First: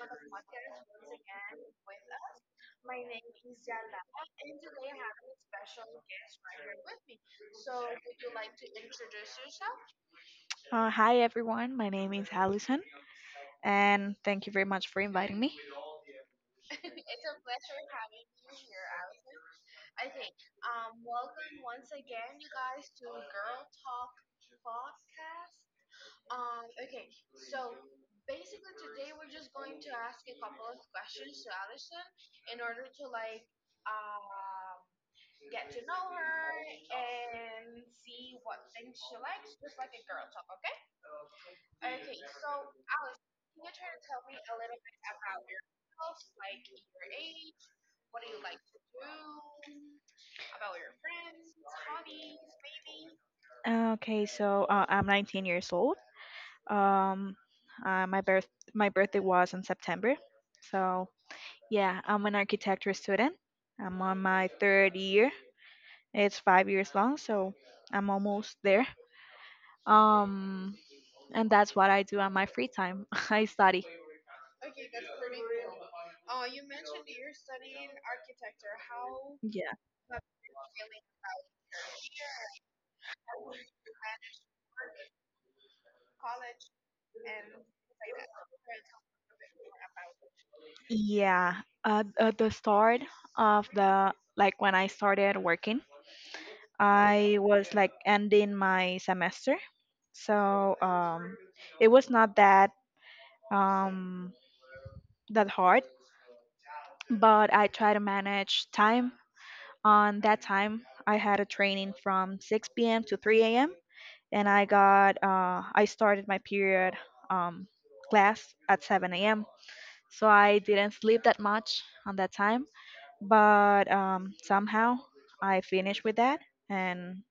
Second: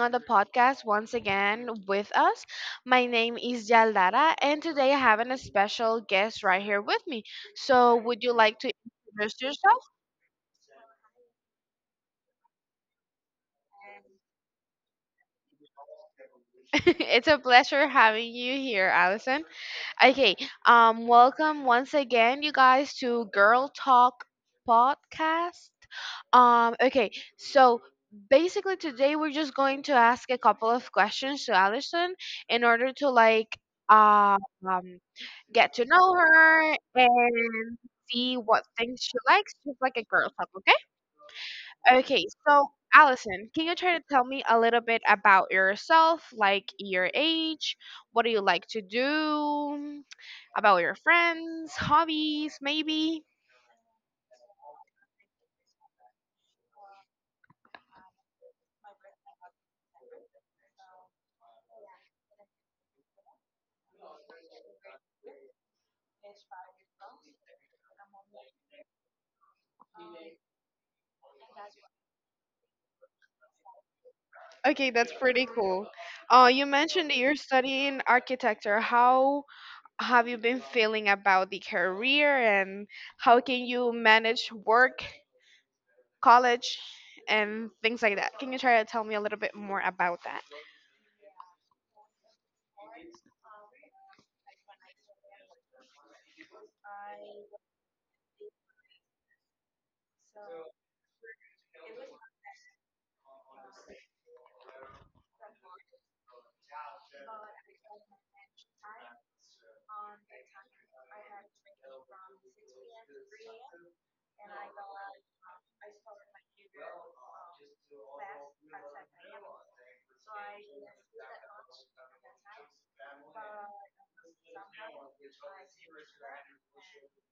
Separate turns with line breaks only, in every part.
on the podcast once again with us. My name is Yaldara, and today I have a special guest right here with me. So, would you like to introduce yourself?
Hi everyone, my name is Allison, and thank you very much for inviting me.
It's a pleasure having you here, Allison. Okay, welcome once again, you guys, to Girl Talk podcast. Um, okay, so basically today we're just going to ask a couple of questions to Allison in order to uh, um get to know her and see what things she likes, just like a girl talk. Okay? Okay, so Allison, can you try to tell me a little bit about yourself, like your age, what do you like to do, about your friends, hobbies, maybe?
Okay, so I'm 19 years old. Um, uh, my birth my birthday was in September, so yeah, I'm an architecture student. I'm on my third year. It's 5 years long, so I'm almost there. Um, and that's what I do on my free time. I study.
Okay, that's pretty cool. You mentioned that you're studying architecture. How
Yeah.
have you been feeling about the career and how can you manage work, college, and things like that? Can you try to tell me a little bit more about that?
Yeah, at the start of the like when I started working, I was like ending my semester, so it was not um that hard, but I try to manage time. On that time, I had a training from 6 p.m. to 3 a.m. And I got I started my period um, class at 7 a.m. So I didn't sleep that much on that time, but somehow I finished with that and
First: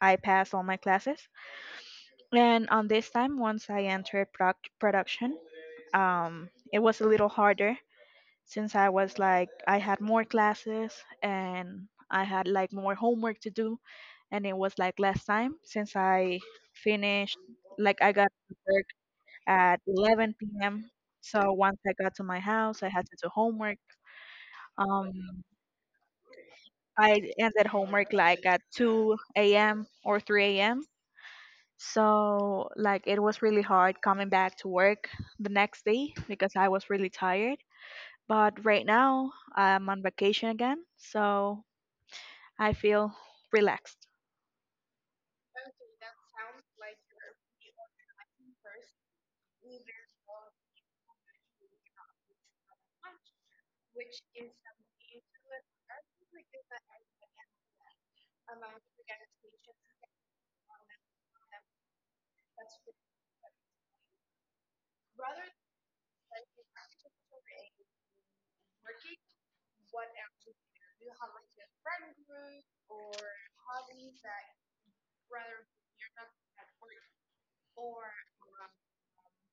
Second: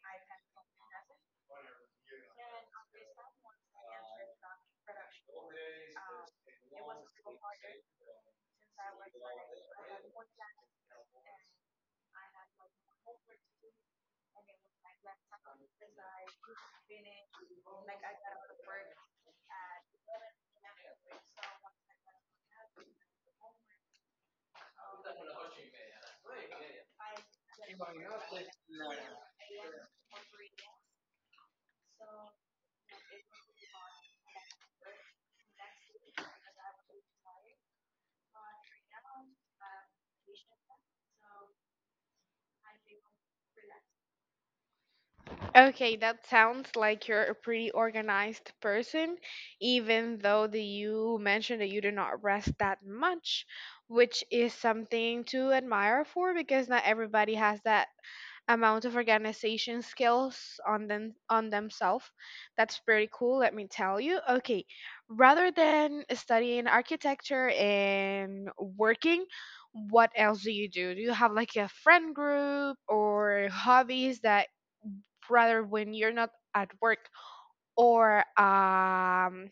I passed all my classes. And on this time, once I entered production, it was a little harder since I was like I had more classes and I had like more homework to do, and it was like less time since I finished like I got to work at 11 p.m. So once I got to my house, I had to do homework. Um, I ended homework like at 2 a.m. or 3 a.m. So, like, it was really hard coming back to work the next day because I was really tired. But right now, I'm on vacation again, so I feel relaxed.
Okay, that sounds like you're a pretty organized person, even though that you mentioned that you do not rest that much, which is something to admire for because not everybody has that amount of organization skills on themselves. That's pretty cool, let me tell you. Okay, rather than studying architecture and working, what else do you do? Do you have like a friend group or hobbies that rather when you're not at work or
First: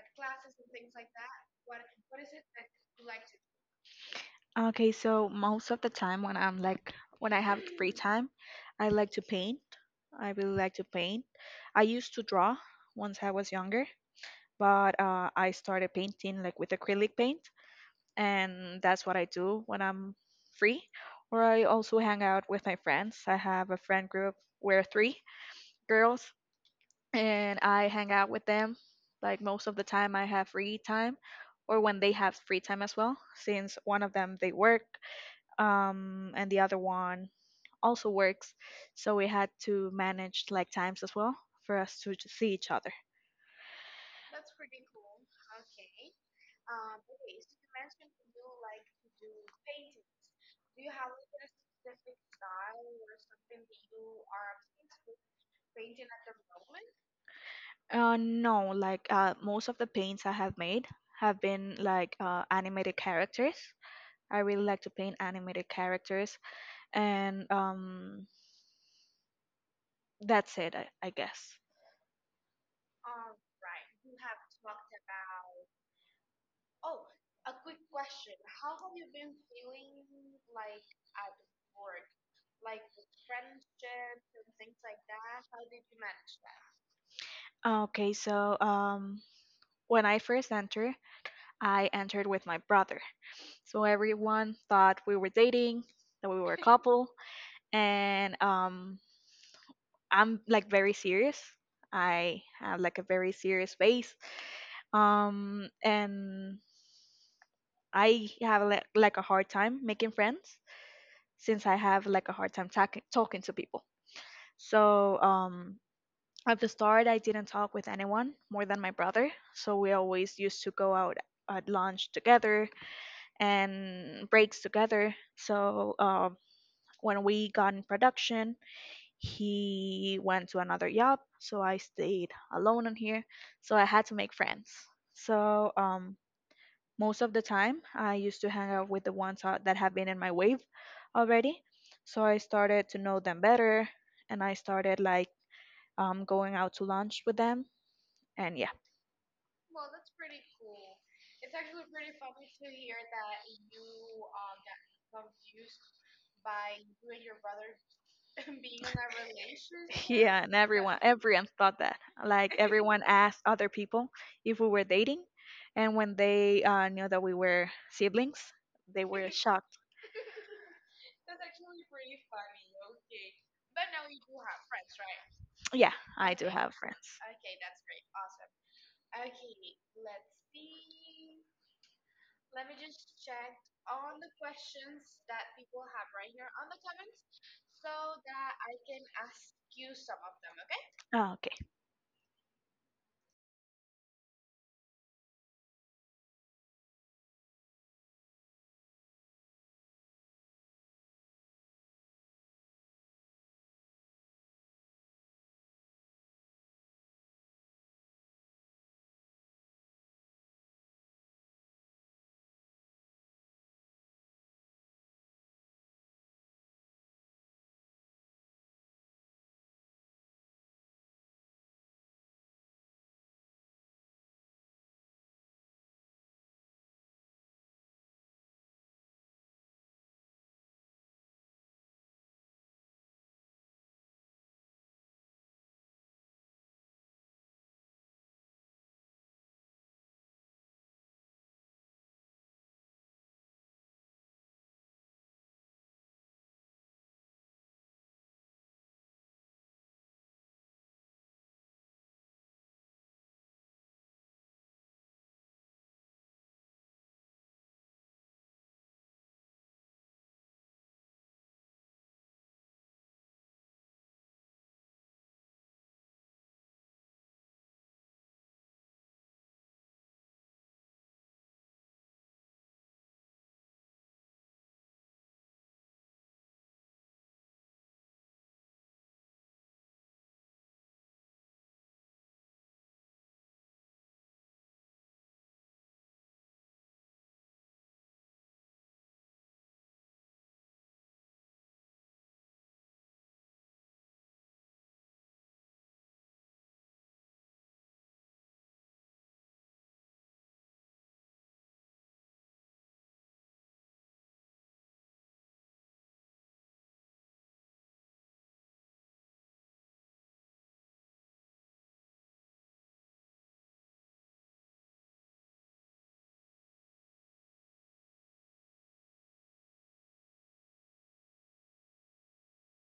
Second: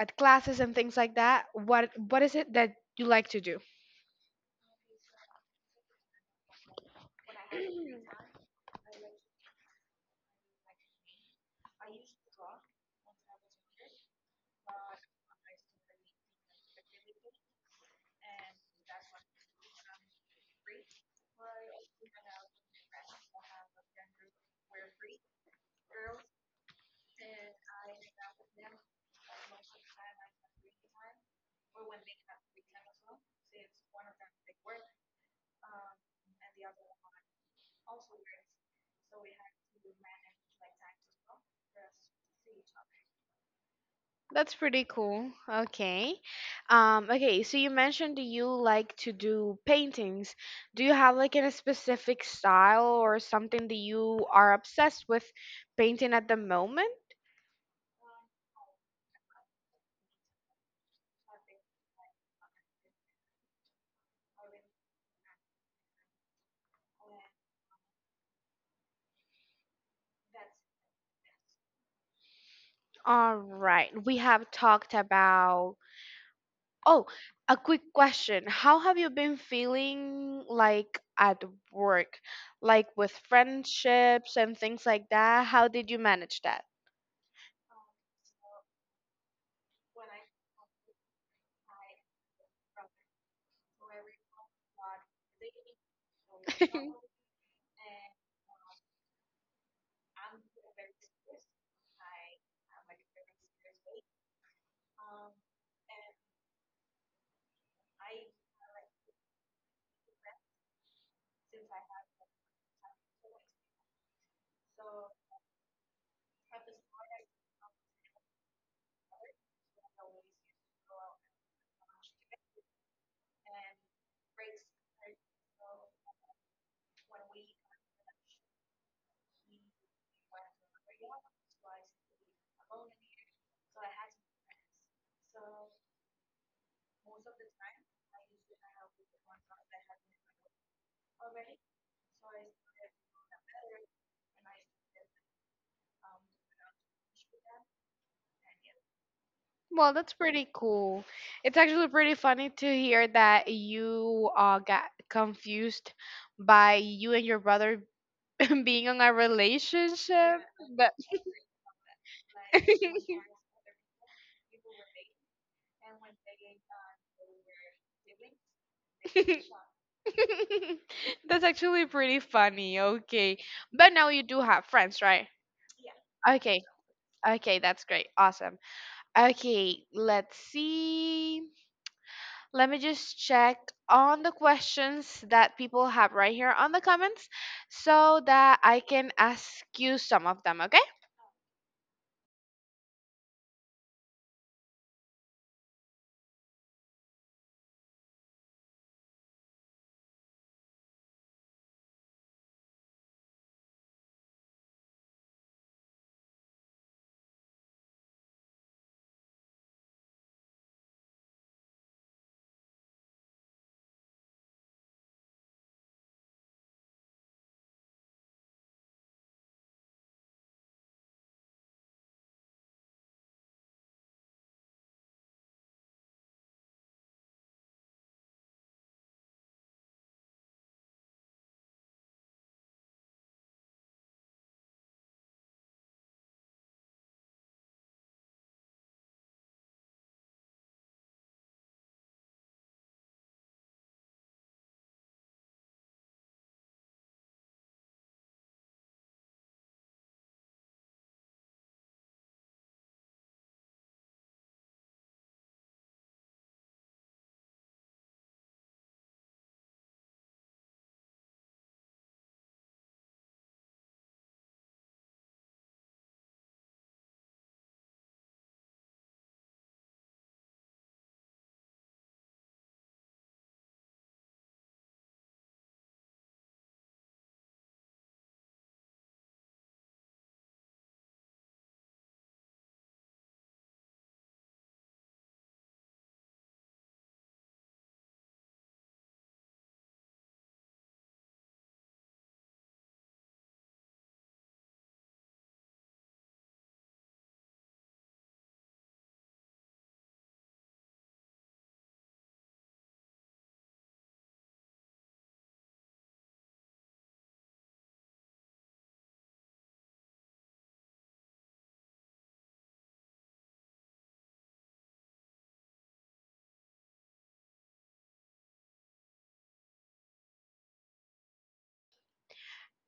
at classes and things like that, what is it that you like to do?
Okay, so most of the time when I have free time, I like to paint. I really like to paint. I used to draw once I was younger, but I started painting like with acrylic paint, and that's what I do when I'm free. Or I also hang out with my friends. I have a friend group. We're three girls, and I hang out with them. Like most of the time, I have free time, or when they have free time as well. Since one of them they work, and the other one also works, so we had to manage like times as well for us to see each other.
That's pretty cool. Okay, okay, so you mentioned that you like to do paintings. Do you have like a specific style or something that you are obsessed with painting at the moment?
No, like most of the paints I have made have been like animated characters. I really like to paint animated characters, and that's it, I guess.
All right, we have talked about— oh, a quick question. How have you been feeling like at work? Like with friendships and things like that? How did you manage that?
Okay, so when I first entered, I entered with my brother. So everyone thought we were dating, that we were a couple, and I'm like very serious. I have like a very serious face, and I have like a hard time making friends since I have like a hard time talking to people. So at the start, I didn't talk with anyone more than my brother, so we always used to go out at lunch together and breaks together. So when we got in production, he went to another job, so I stayed alone in here. So I had to make friends. So most of the time, I used to hang out with the ones that have been in my wave already. So I started to know them better, and I started going out to lunch with them, and yeah.
Well, that's pretty cool. It's actually pretty funny to hear that you got confused by you and your brother
Being
being
in
in
a
a
relationship.
relationship.
Yeah, and
But
everyone thought that. Like everyone asked other people if we were dating, and when they knew that we were siblings, they were shocked.
that's actually pretty funny. Okay. But now you do have friends, right?
Yeah, I do
Okay.
have friends. I
Okay, that's great. Awesome. Okay, let's see. Let me just check on the questions that people have right here on the comments so that I can ask you some of them, okay?
Oh, okay.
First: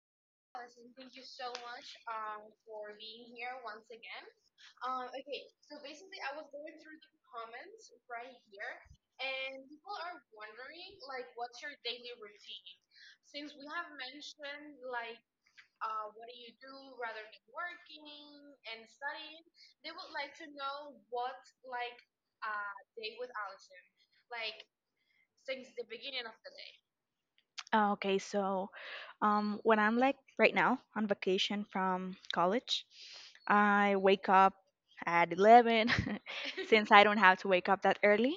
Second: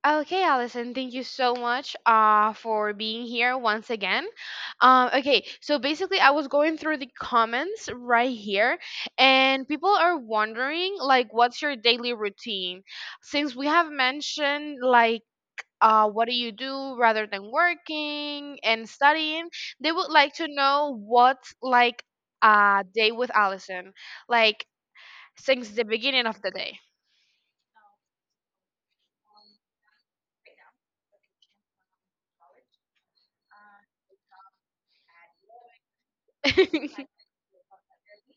Okay, Allison, thank you so much for being here once again. Okay, so basically I was going through the comments right here and people are wondering like what's your daily routine? Since we have mentioned like what do you do rather than working and studying, they would like to know what like a day with Allison like since the beginning of the day.
Oh, okay. So, when I'm like right now on vacation from college, I wake up at 11 since I don't have to wake up that early,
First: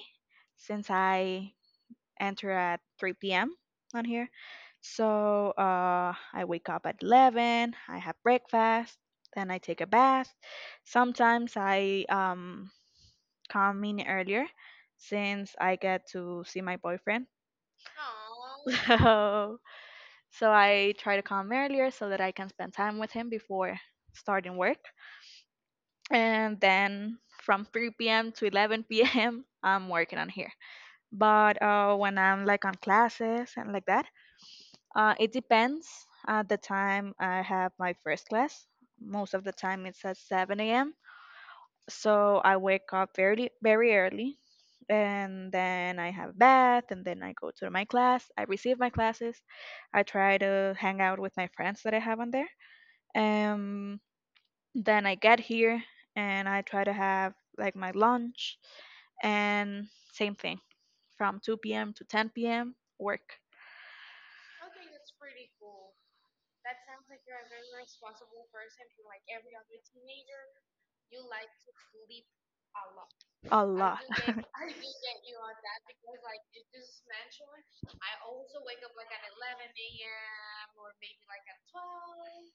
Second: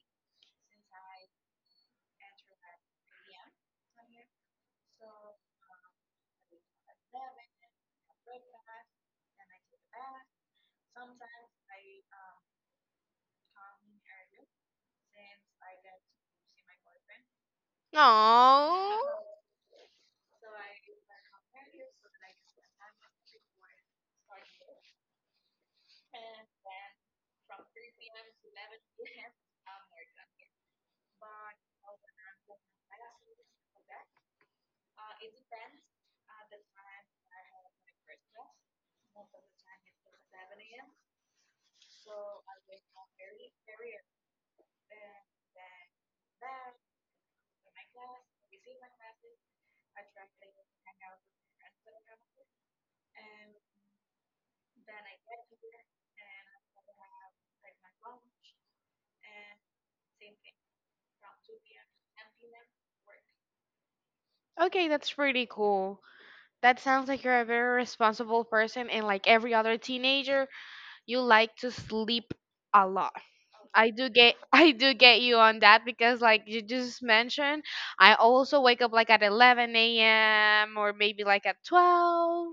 since I enter at 3 p.m. on here. So I wake up at 11, I have breakfast, then I take a bath. Sometimes I come in earlier since I get to see my boyfriend. Aw.
Oh,
So, so I try to come earlier so that I can spend time with him before starting work. And then from 3 p.m. to 11 p.m., I'm working on here. But when I'm like on classes and like that, it depends. At the time I have my first class, most of the time it's at 7 a.m. So I wake up very, very early, and then I have a bath, and then I go to my class. I receive my classes. I try to hang out with my friends that I have on there. Um, then I get here and I try to have like my lunch and same thing from 2 p.m. to 10 p.m. work
okay, that's pretty cool. That sounds like you're a very responsible person and like every other teenager, you like to sleep a lot.
a
I
lot.
do get I do get you on that because like you just mentioned, I also wake up like at 11 a.m. or maybe like at 12,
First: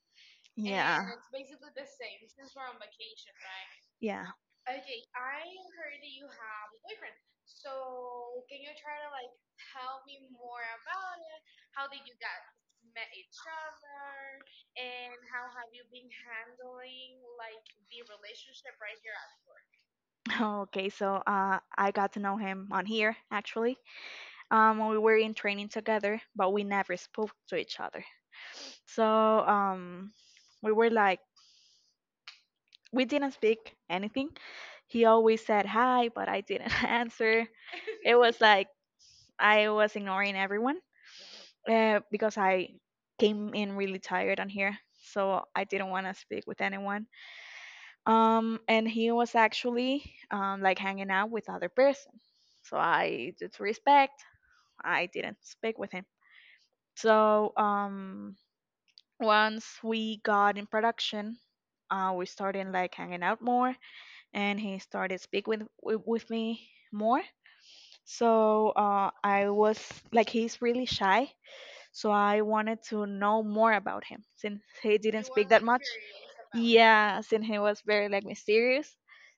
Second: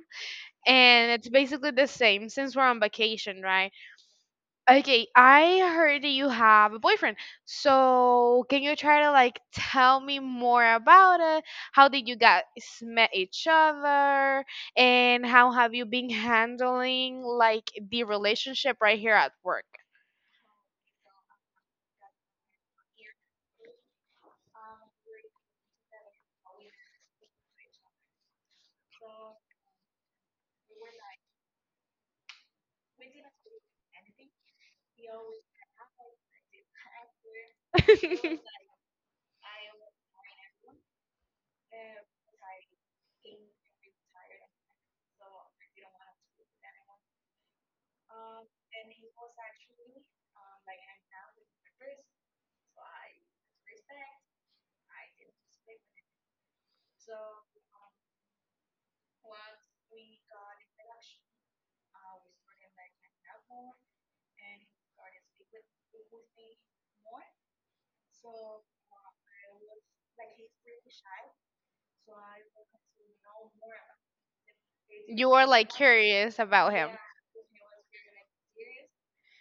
Yeah.
and it's basically the same since we're on vacation, right?
Yeah.
Okay, I heard that you have a boyfriend. So, can you try to like tell me more about it? How did you guys met each other and how have you been handling like the relationship right here at work?
Okay. So I got to know him on here actually. When we were in training together, but we never spoke to each other. So we were like we didn't speak anything. He always said hi, but I didn't answer. It was like I was ignoring everyone because I came in really tired on here, so I didn't want to speak with anyone. And he was actually like hanging out with other person, so I did respect, I didn't speak with him. So once we got in production, we started like hanging out more, and he started speak with me more. So I was like he's really shy, so I wanted to know more about him since he didn't
You are
speak that
like
much.
curious about him.
Yes, and he was very like mysterious.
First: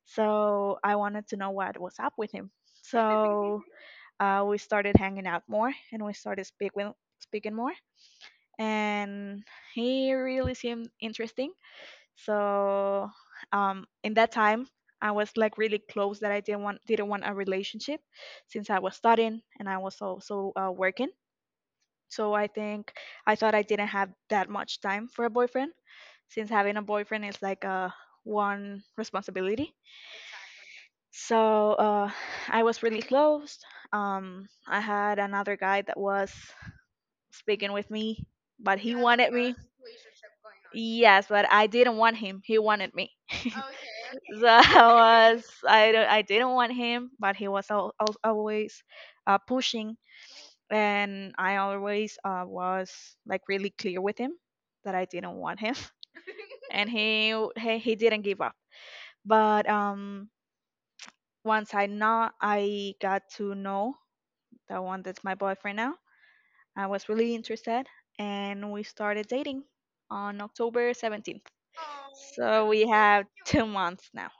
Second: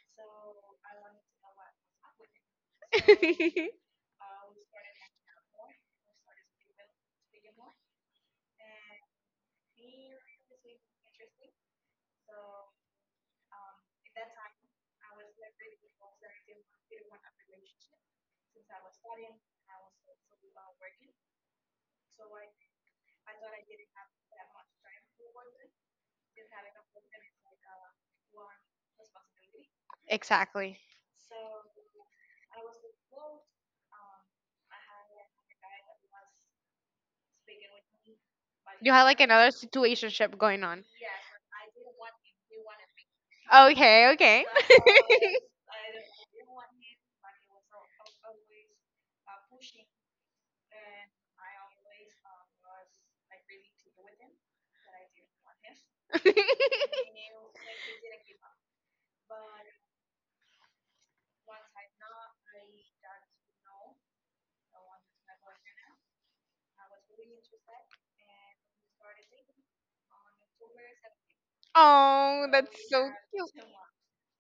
So I wanted to know what was up with him. So we started hanging out more, and we started speaking more. And he really seemed interesting. So in that time, I was like really close that I didn't want a relationship, since I was studying and I was also working. So I thought I didn't have that much time for a boyfriend since having a boyfriend is like a one responsibility.
Exactly.
So I was really close. I had another guy that was speaking with me, but
You
he
had like
wanted
another
me.
situationship going on.
Yes, but I didn't want him. He wanted me.
Okay, okay.
So I was I, don't- I didn't want him, but he was always pushing, and I always was like really clear with him that I didn't want him, and he didn't give up. But once I not I got to know the one that's my boyfriend now, I was really interested, and we started dating on October 17th.
Oh,
So we
that's so
have
cute.
2 months now.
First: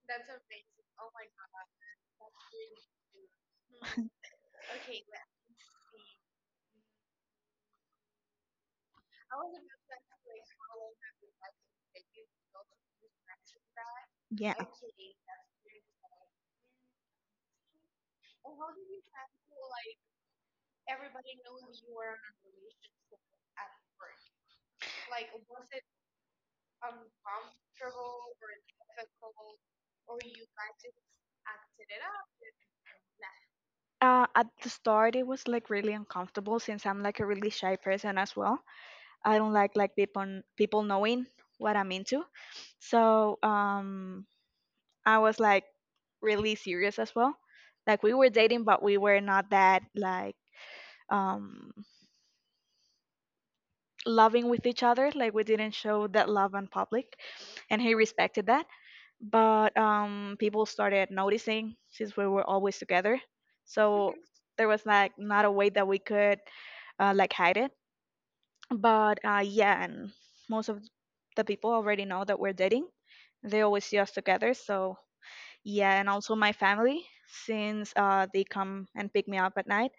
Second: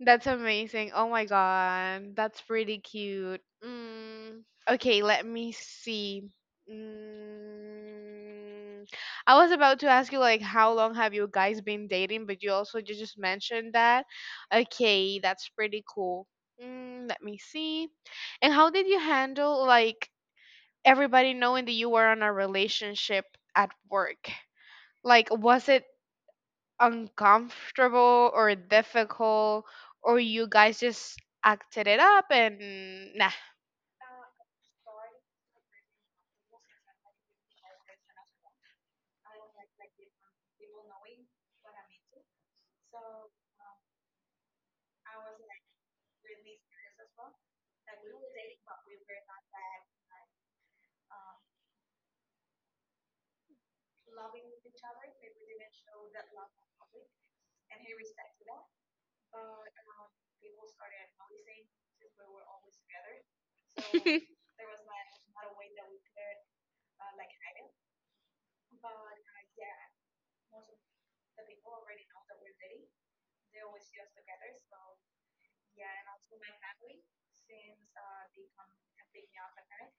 That's amazing. Oh my god, that's pretty cute. Mm, okay, let me see. Mm, I was about to ask you like how long have you guys been dating, but you also just mentioned that.
Yeah.
Okay, that's pretty cool. Let me see. And how did you handle like everybody knowing that you were on a relationship at work? Like, was it uncomfortable or difficult, or you guys just acted it up and nah?
At the start, it was like really uncomfortable since I'm like a really shy person as well. I don't like people knowing what I'm into. So I was like really serious as well. Like we were dating, but we were not that like um, loving with each other. Like we didn't show that love in public, and he respected that. But people started noticing since we were always together. So there was like not a way that we could like hide it. But yeah, and most of the people already know that we're dating. They always see us together. So yeah, and also my family, since they come and pick me up at night,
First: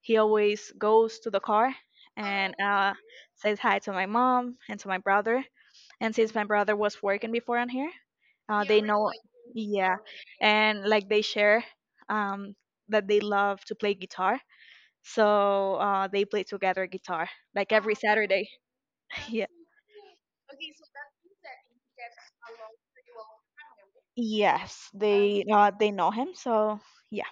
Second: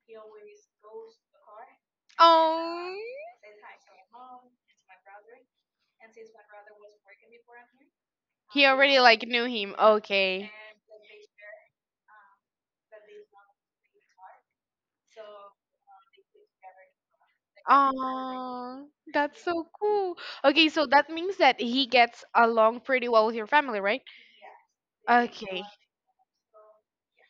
he always goes to the car and
Oh,
says hi to my mom and to my brother. And since my brother was working before on here,
he
they
already
know,
like knew him,
yeah,
okay.
and like they share um, that they love to play guitar. So they play together guitar like every Saturday.
Oh, that's
Yeah.
so cool. Okay, so that means that he gets along pretty well with your family, right?
Yes,
Okay.
they know him. So yeah,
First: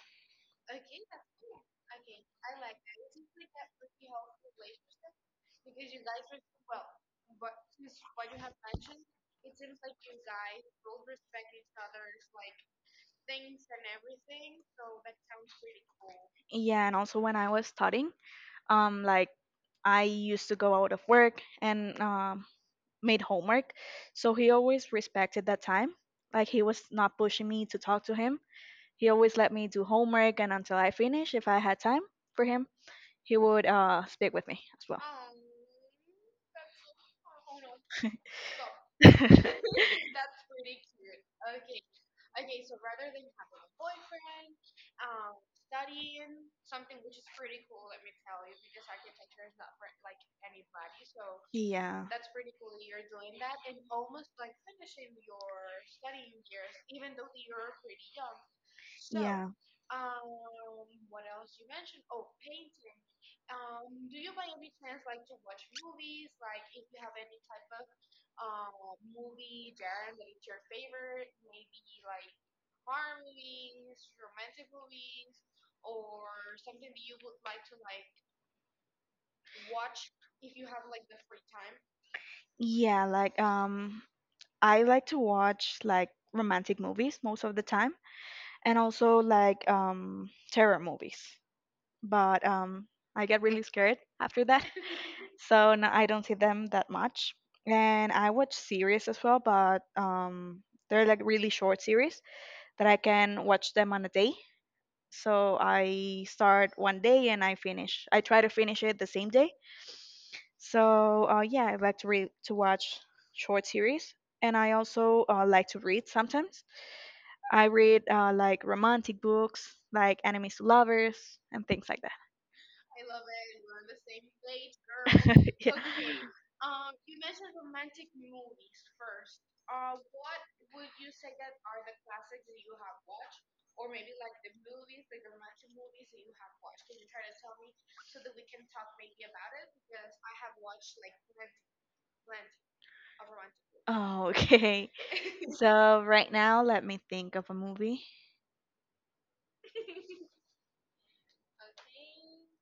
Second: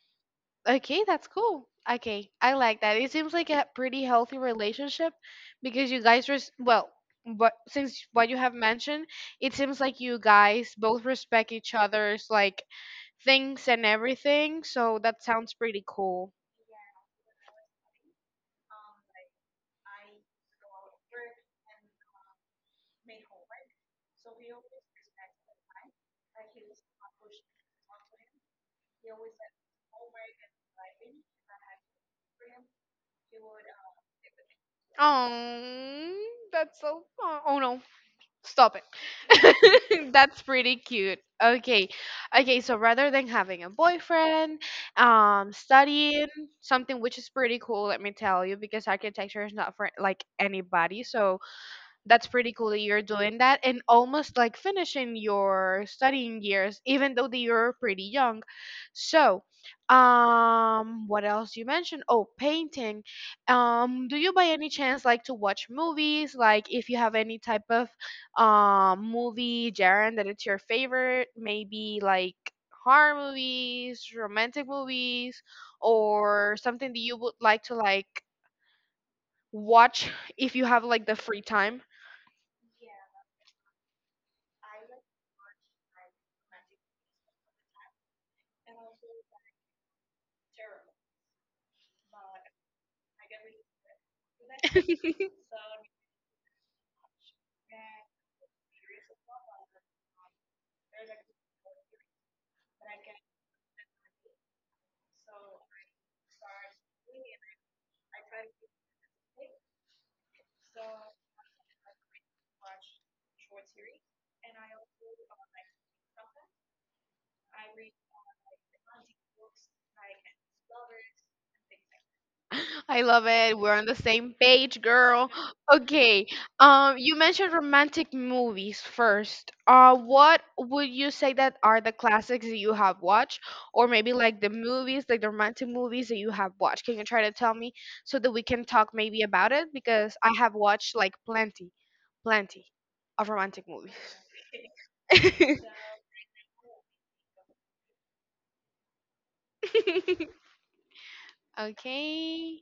Okay, that's cool. Okay, I like that. It seems like a pretty healthy relationship because you guys res— well, but since what you have mentioned, it seems like you guys both respect each other's like things and everything. So that sounds pretty cool.
yeah. And also when I was studying, like I used to go out of work and made homework, so he always respected that time. Like he was not pushing me to talk to him. He always let me do homework, and until I finish, if I had time for him, he would speak with me as well.
Oh, that's so— oh no, stop it. That's pretty cute. Okay. Okay, so rather than having a boyfriend, studying, something which is pretty cool, let me tell you, because architecture is not for like anybody. So,
Yeah.
that's pretty cool that you're doing that and almost like finishing your studying years even though that you're pretty young. So
Yeah.
what else you mentioned, oh, painting. Do you by any chance like to watch movies? Like if you have any type of movie genre that it's your favorite, maybe like horror movies, romantic movies, or something that you would like to like watch if you have like the free time?
Yeah, like I like to watch like romantic movies most of the time and also like terror movies. But I get really scared after that. So no, I don't see them that much. And I watch series as well, but they're like really short series that I can watch them on a day, so I start one day and I finish. I try to finish it the same day. So yeah, I like to read to watch short series, and I also like to read sometimes. I read like romantic books, like enemies to lovers, and things like that.
I love it. We're on the same page, girl.
Yeah.
Okay. You mentioned romantic movies first. What would you say that are the classics that you have watched, or maybe like the movies, like the romantic movies that you have watched? Can you try to tell me so that we can talk maybe about it? Because I have watched like plenty, plenty of romantic movies.
Oh, okay. So right now, let me think of a movie.
Okay.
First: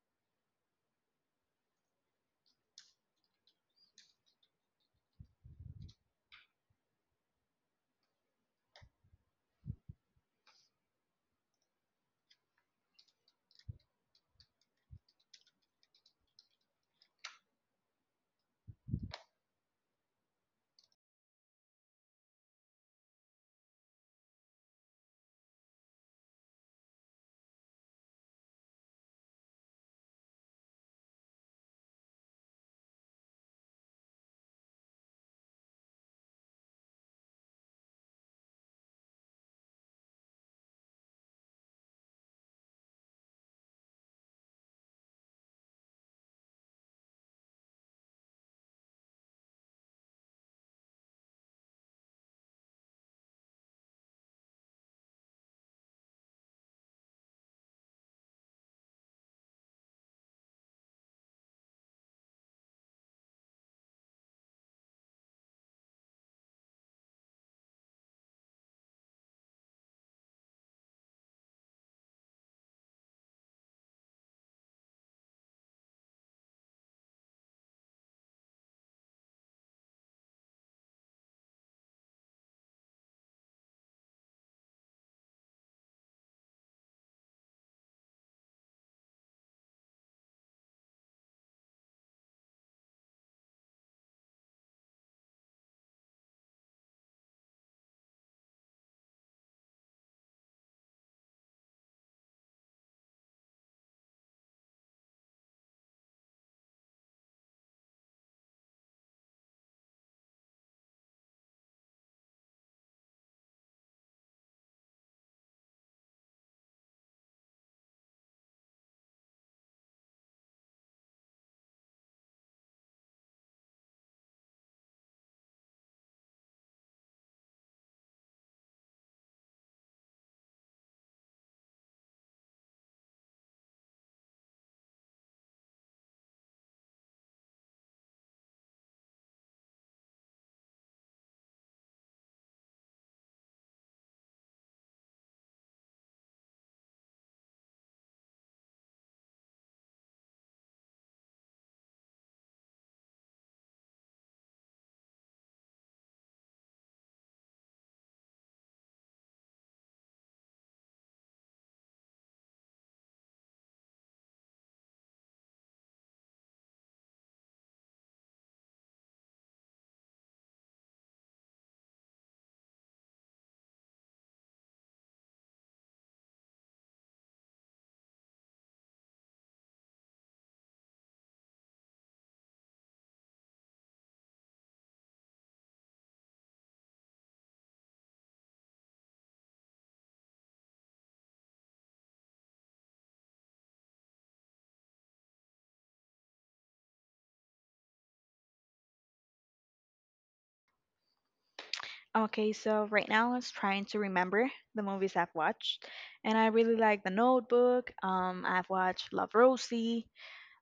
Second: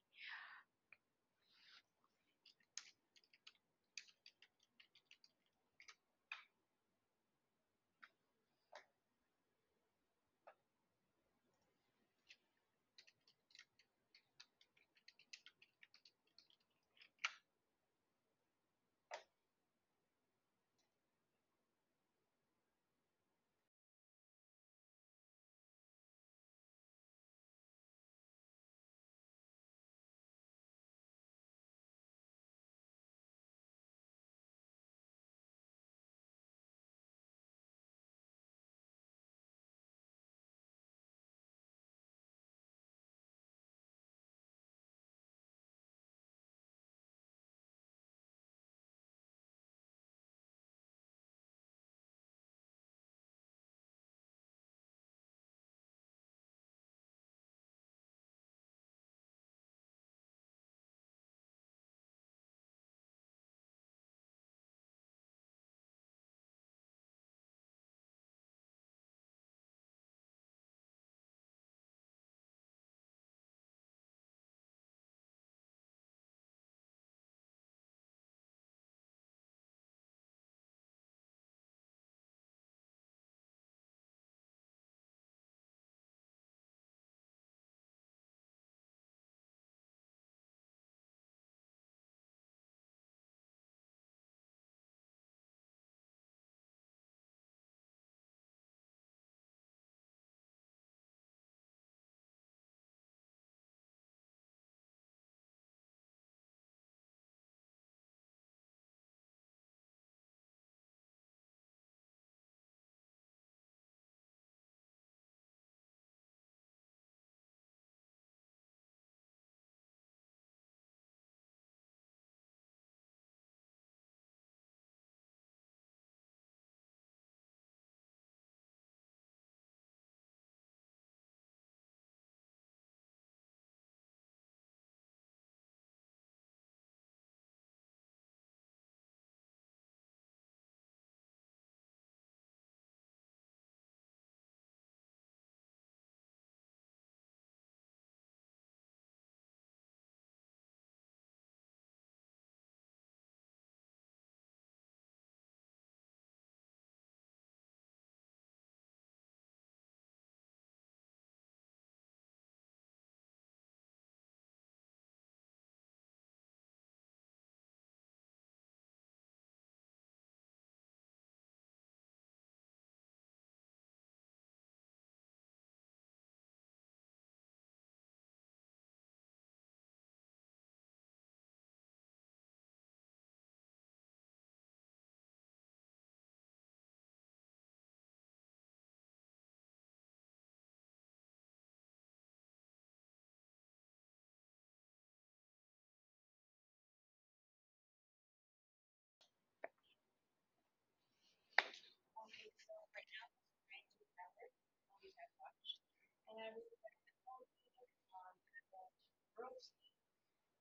Okay, so right now I was trying to remember the movies I've watched, and I really like The Notebook. I've watched Love Rosie,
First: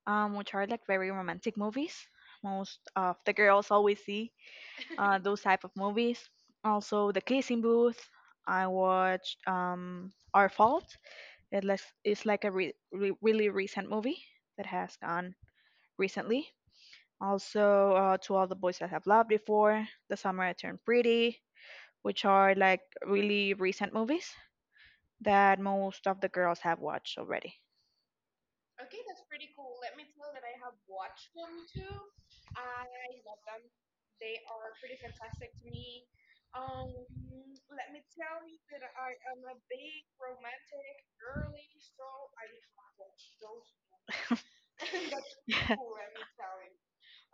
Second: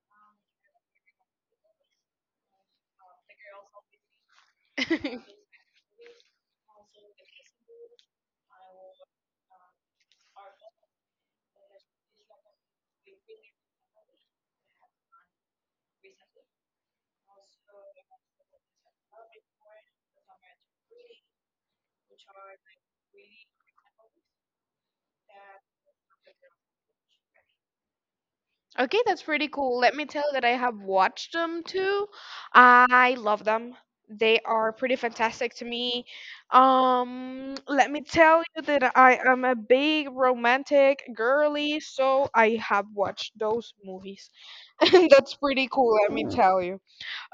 which are like very romantic movies. Most of the girls always see those type of movies. Also, The Kissing Booth. I watched Our Fault. It's like a really recent movie that has gone recently. Also, To All the Boys That Have Loved Before, The Summer I Turned Pretty, which are like really recent movies that most of the girls have watched already.
Okay, that's pretty cool. Let me tell you that I have watched them too. I love them. They are pretty fantastic to me. Let me tell you that I am a big romantic girly, so I have watched those movies. And that's pretty cool, let me tell you.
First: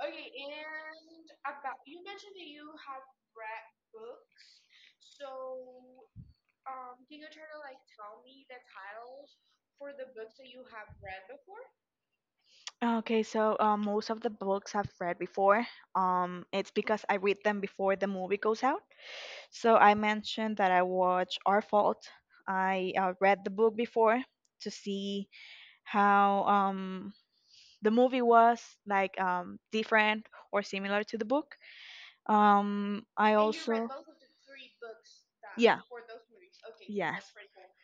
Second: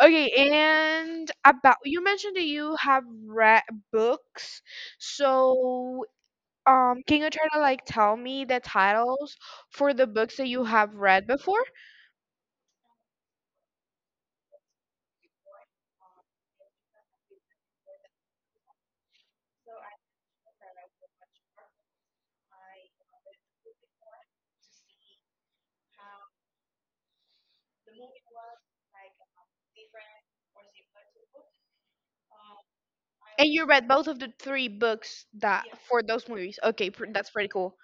Okay, and about you mentioned that you have read books. So, can you try to like tell me the titles for the books that you have read before?
Okay, so most of the books I've read before, it's because I read them before the movie goes out. So I mentioned that I watched Our Fault. I read the book before to see how the movie was like different or similar to the book. I And you read
And you
also
read both
both of
of the three
the books
books
that
that
yeah,
for those movies. Okay, that's
yes,
pretty cool.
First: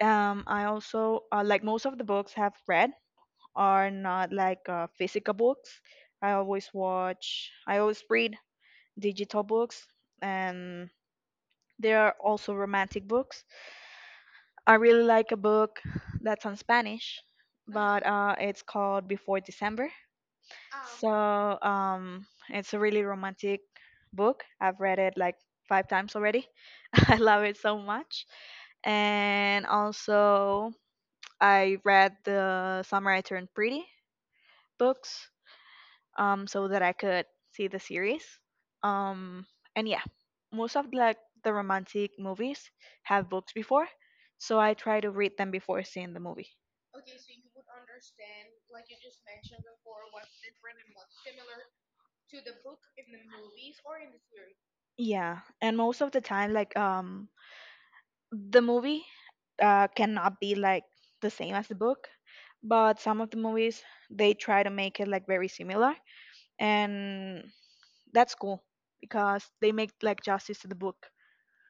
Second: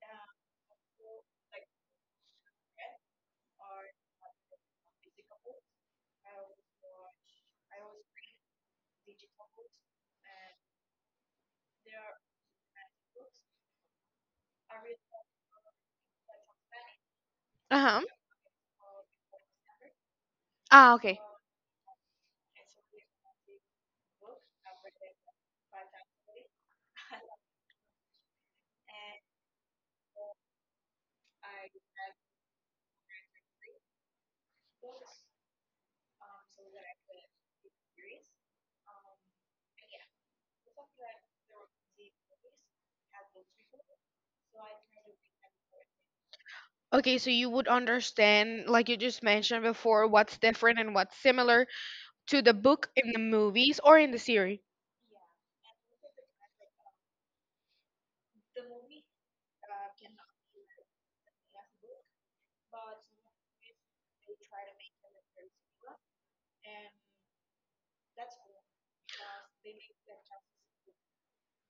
I also like most of the books I've read are not like physical books I always read digital books and there are also romantic books I really like a book that's on spanish
Uh huh.
but it's called before december
Ah,
so
okay.
um, it's a really romantic book I've read it like 5 times already I love it so much and also I read the Samurai Turned Pretty books so that I could see the series. Um, and yeah, most of like the romantic movies have books before, so I try to read them before seeing the movie.
Okay, so you would understand, like you just mentioned before, what's different and what's similar to the book in the movies or in the series.
Yeah, and most of the time, like the movie cannot be like the same as the book, but some of the movies they try to make it like very similar, and that's cool because they make like justice to the book.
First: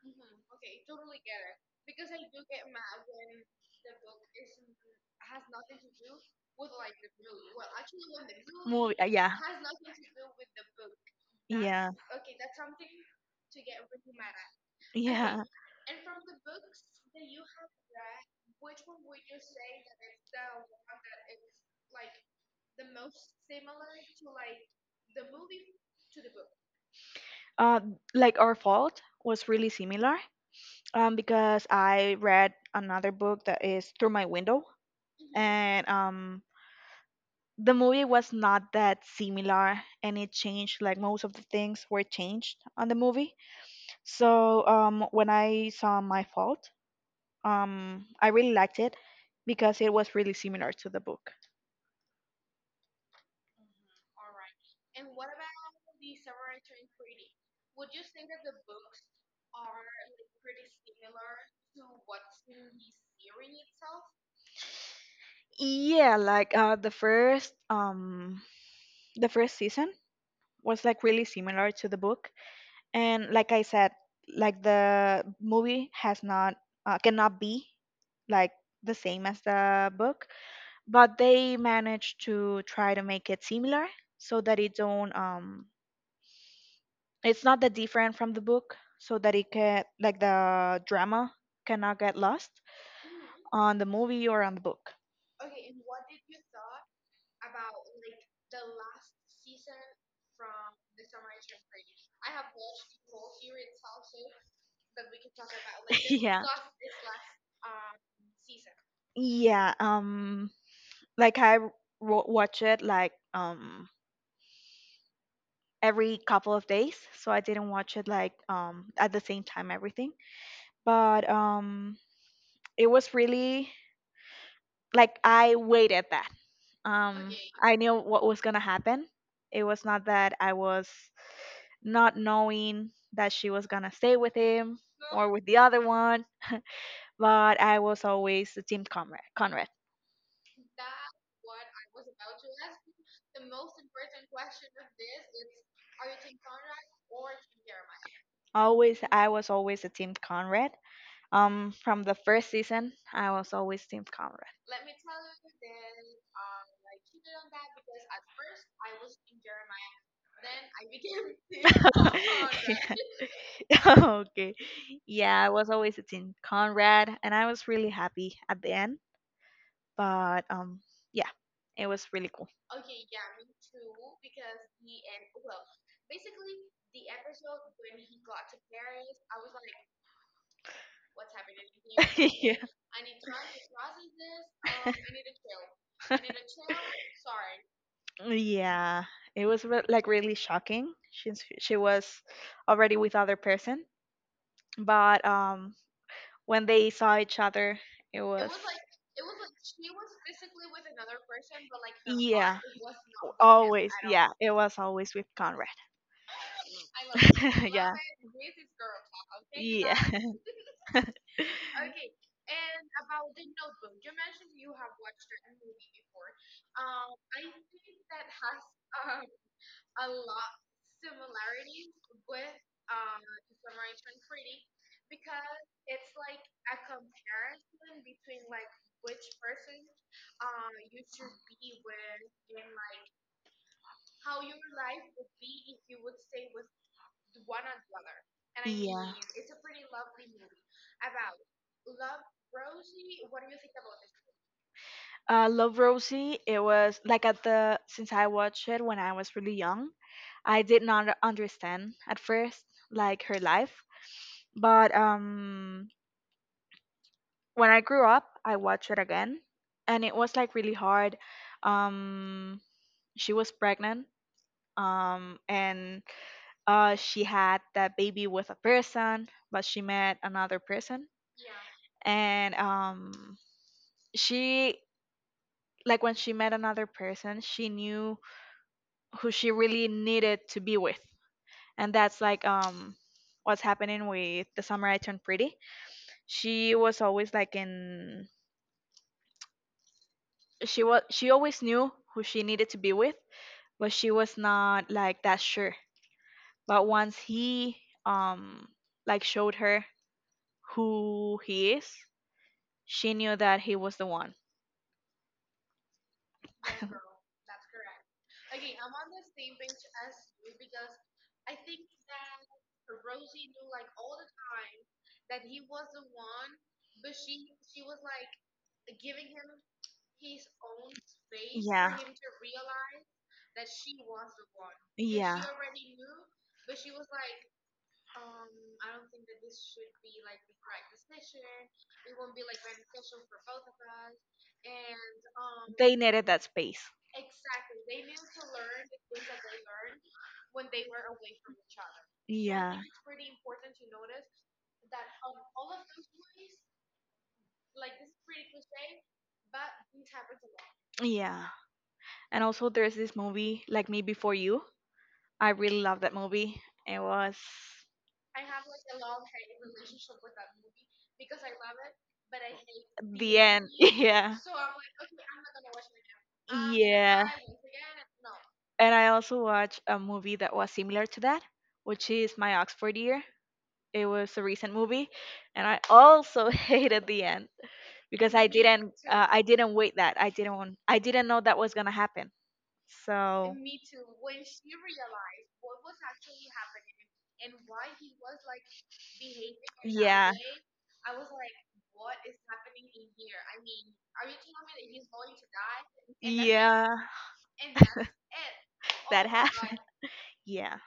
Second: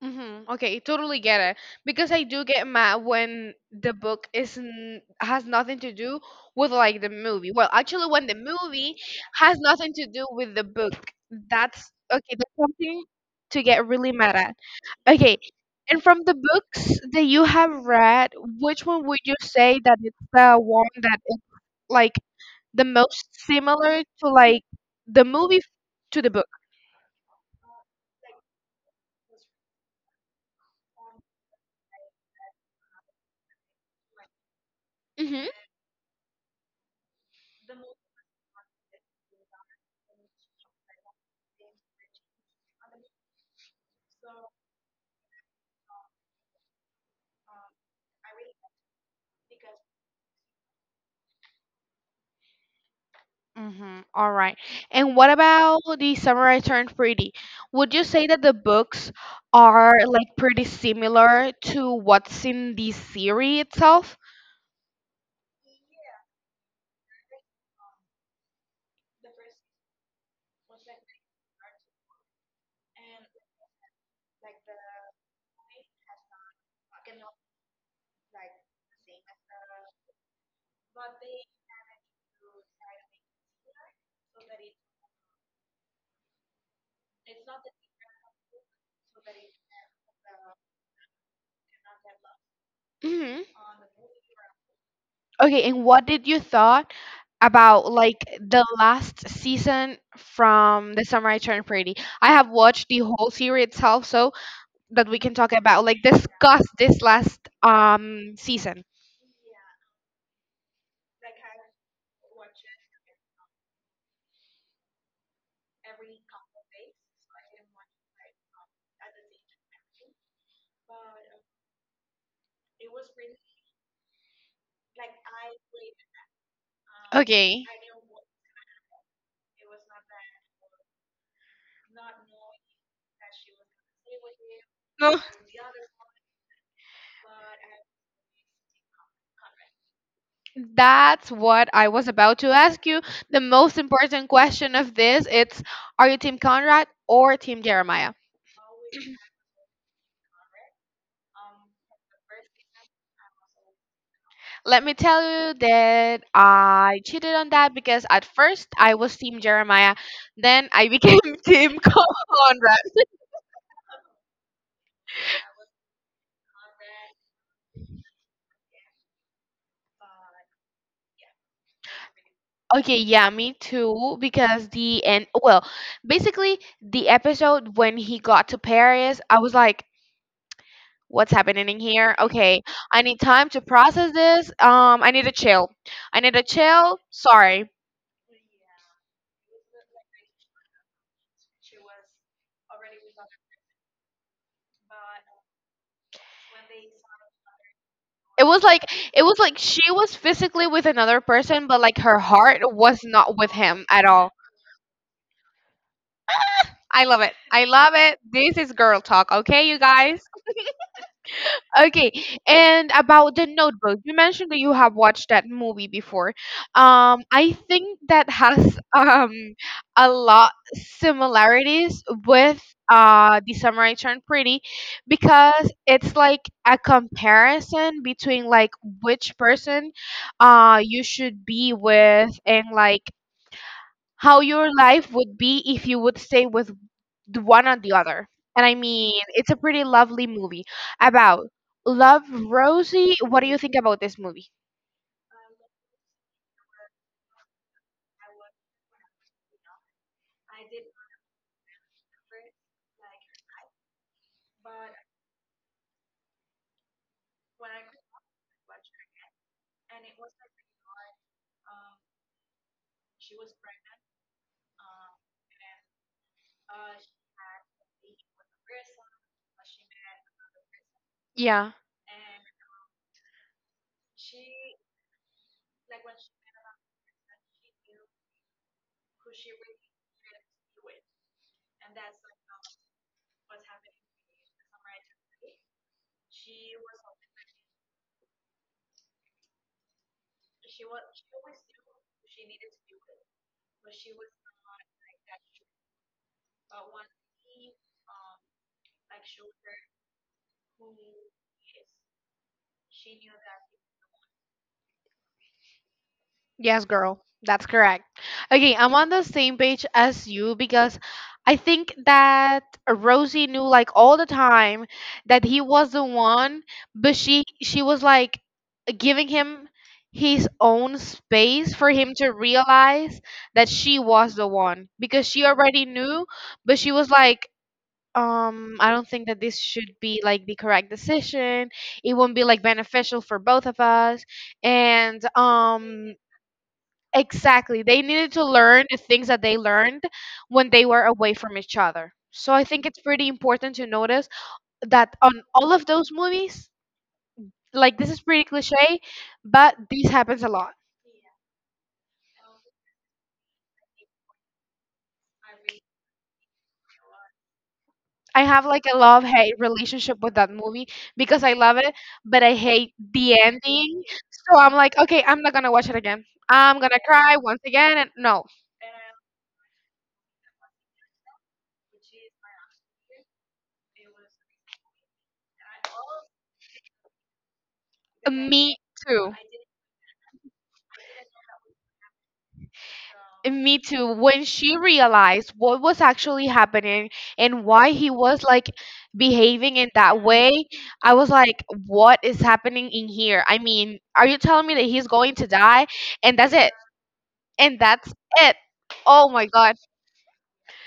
Mm-hmm. Okay, totally get it because I do get mad when the book isn't has nothing to do with like the movie. Well, actually, when the
Movie,
movie
yeah,
has nothing to do with the book, that's
yeah,
okay. That's something to get really mad at. Okay.
yeah.
And from the books that you have read, which one would you say that it's the one that is like the most similar to like the movie to the book?
uh like our fault was really similar because I read another book that is through my window
Mhm.
and the movie was not that similar and it changed like most of the things were changed on the movie so when I saw my fault I really liked it because it was really similar to the book.
Mhm. All right. And what about the Samurai Turned Pretty? Would you say that the books are like pretty similar to what's in the series itself?
Yeah, like the first the first season was like really similar to the book. And like I said, like the movie has not cannot be like the same as the book, but they managed to try to make it similar so that it don't it's not that different from the book so that it can like the drama cannot get lost on the movie or on the book.
Okay, and what did you thought about like the last season from The Samurai Turned Pretty? I have watched the whole series itself, so that we can talk about like
Yeah.
discuss this last season.
Yeah, like I watch it like every couple of days so I didn't watch it like at the same time everything but it was really like I waited that um
Okay.
I knew what was gonna happen it was not that I was not knowing that she was gonna stay with him
No.
or with the other one but I was always the team conrad
That's what I was about to ask you. The most important question of this, it's are you Team Conrad or Team Jeremiah?
always I was always a team conrad from the first season I was always team conrad.
Let me tell you that I cheated on that because at first I was Team Jeremiah, then I became Team Conrad.
Okay. Yeah, I was always a Team Conrad, and I was really happy at the end. But yeah, it was really cool.
Okay, yeah, me too. Because the end, well, basically the episode when he got to Paris, I was like, "What's happening in here?"
Yeah,
Okay, I need time to process this. I need a chill. I need a chill. Sorry.
yeah, it was like really shocking. She was already with other person, but when they saw each other, it
It
was
was like it was like she was physically with another person, but like her
yeah,
heart was not with him
always
at
yeah,
all.
it was always with Conrad.
I love it. I
Yeah,
love it. This is girl talk, okay, you
yeah,
guys? Okay, and about the notebook, you mentioned that you have watched that movie before. I think that has a lot similarities with the Samurai Turned Pretty because it's like a comparison between like which person you should be with, and like how your life would be if you would stay with the one on the other. And I
yeah.
mean, it's a pretty lovely movie about— Love Rosie. What do you think about this movie?
Love Rosie, it was like at the since I watched it when I was really young, I did not understand at first like her life, but when I grew up, I watched it again, and it was like really hard. Um, she was pregnant, and she had that baby with a person, but she met another person.
Yeah.
And she, like, when she met another person, she knew who she really needed to be with. And that's like what's happening with the summer I turned pretty. She was always like in she was she always knew who she needed to be with, but she was not like that sure. But once he um like showed her who he is, she knew that he was the one.
Yes, girl. That's correct. Okay, I'm on the same page as you because I think that Rosie knew like all the time that he was the one, but she was like giving him his own space for
Yeah.
him to realize that she was the one because she
Yeah.
already knew, but she was like I don't think that this should be like the correct decision. It won't be like beneficial for both of us. And
They needed that space.
exactly, they needed to learn the things that they learned when they were away from each other. So I
Yeah.
think it's pretty important to notice that on all of those movies, like this is pretty cliche, but this happens a lot.
Yeah. And also, there's this movie, Like Me Before You. I really love that movie. It was
I have like a love hate relationship with that movie because I love it, but I hate
the
the
end.
ending.
Yeah.
So I'm like, okay, I'm not gonna watch it again. I'm gonna
Yeah.
cry once again. And no,
And I also watched a movie that was similar to that, which is My Oxford Year. It was a recent movie, and I also hated the end because
me too.
I didn't wait that. I didn't know that was going to happen. So,
And me too. When she realized what was actually happening and why he was like behaving in that
yeah.
way, I was like, what is happening in here? I mean, are you telling me that he's going to die? And that's it.
Yeah,
And that's it.
that
Oh my God.
happened. Yeah.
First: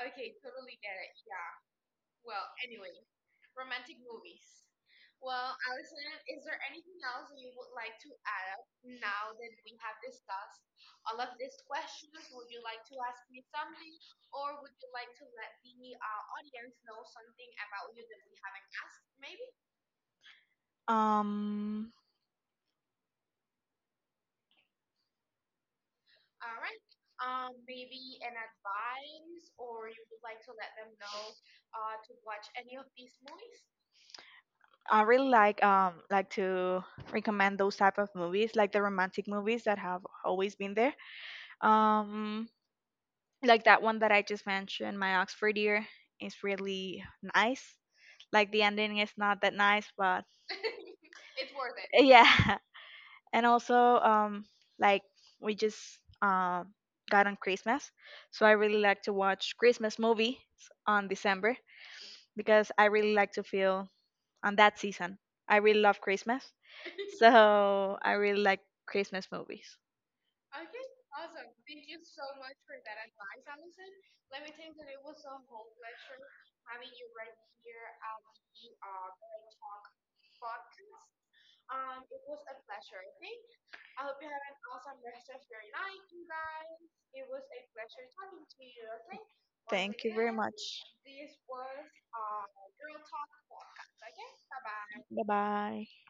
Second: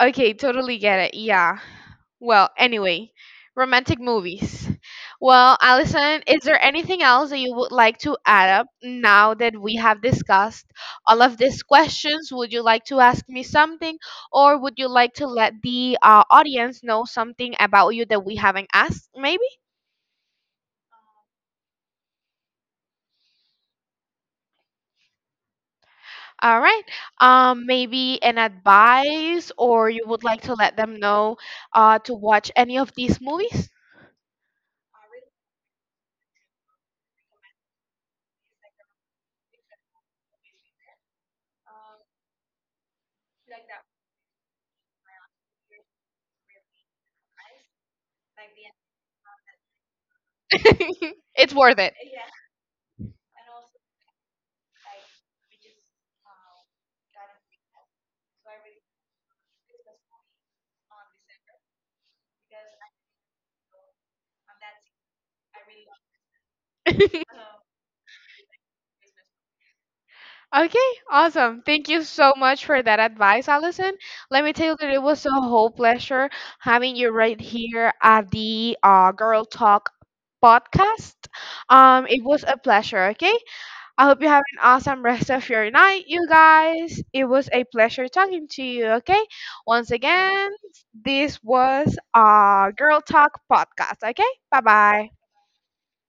Okay, totally get it. Yeah. Well, anyway, romantic movies. Well, Allison, is there anything else that you would like to add up now that we have discussed all of these questions? Would you like to ask me something, or would you like to let the audience know something about you that we haven't asked? Maybe.
Um
All right. Maybe an advice, or you would like to let them know to watch any of these movies?
I really like to recommend those type of movies, like the romantic movies that have always been there. Um, like that one that I just mentioned, My Oxford Year, is really nice. Like the ending is not that nice, but
It's worth it.
yeah. And also like we just um got on Christmas, so I really like to watch Christmas movies on December because I really like to feel on that season. I really love Christmas. So I really like Christmas movies.
Okay, awesome. Thank you so much for that advice, Allison. Let me tell you that it was a whole pleasure having you right here at the Girl Talk podcast. It was a pleasure, okay? I hope you have an awesome rest of your night, you guys. It was a pleasure talking to you, okay? Once
Thank you very
again,
much.
this was Girl Talk podcast, okay? Bye-bye.
Bye bye.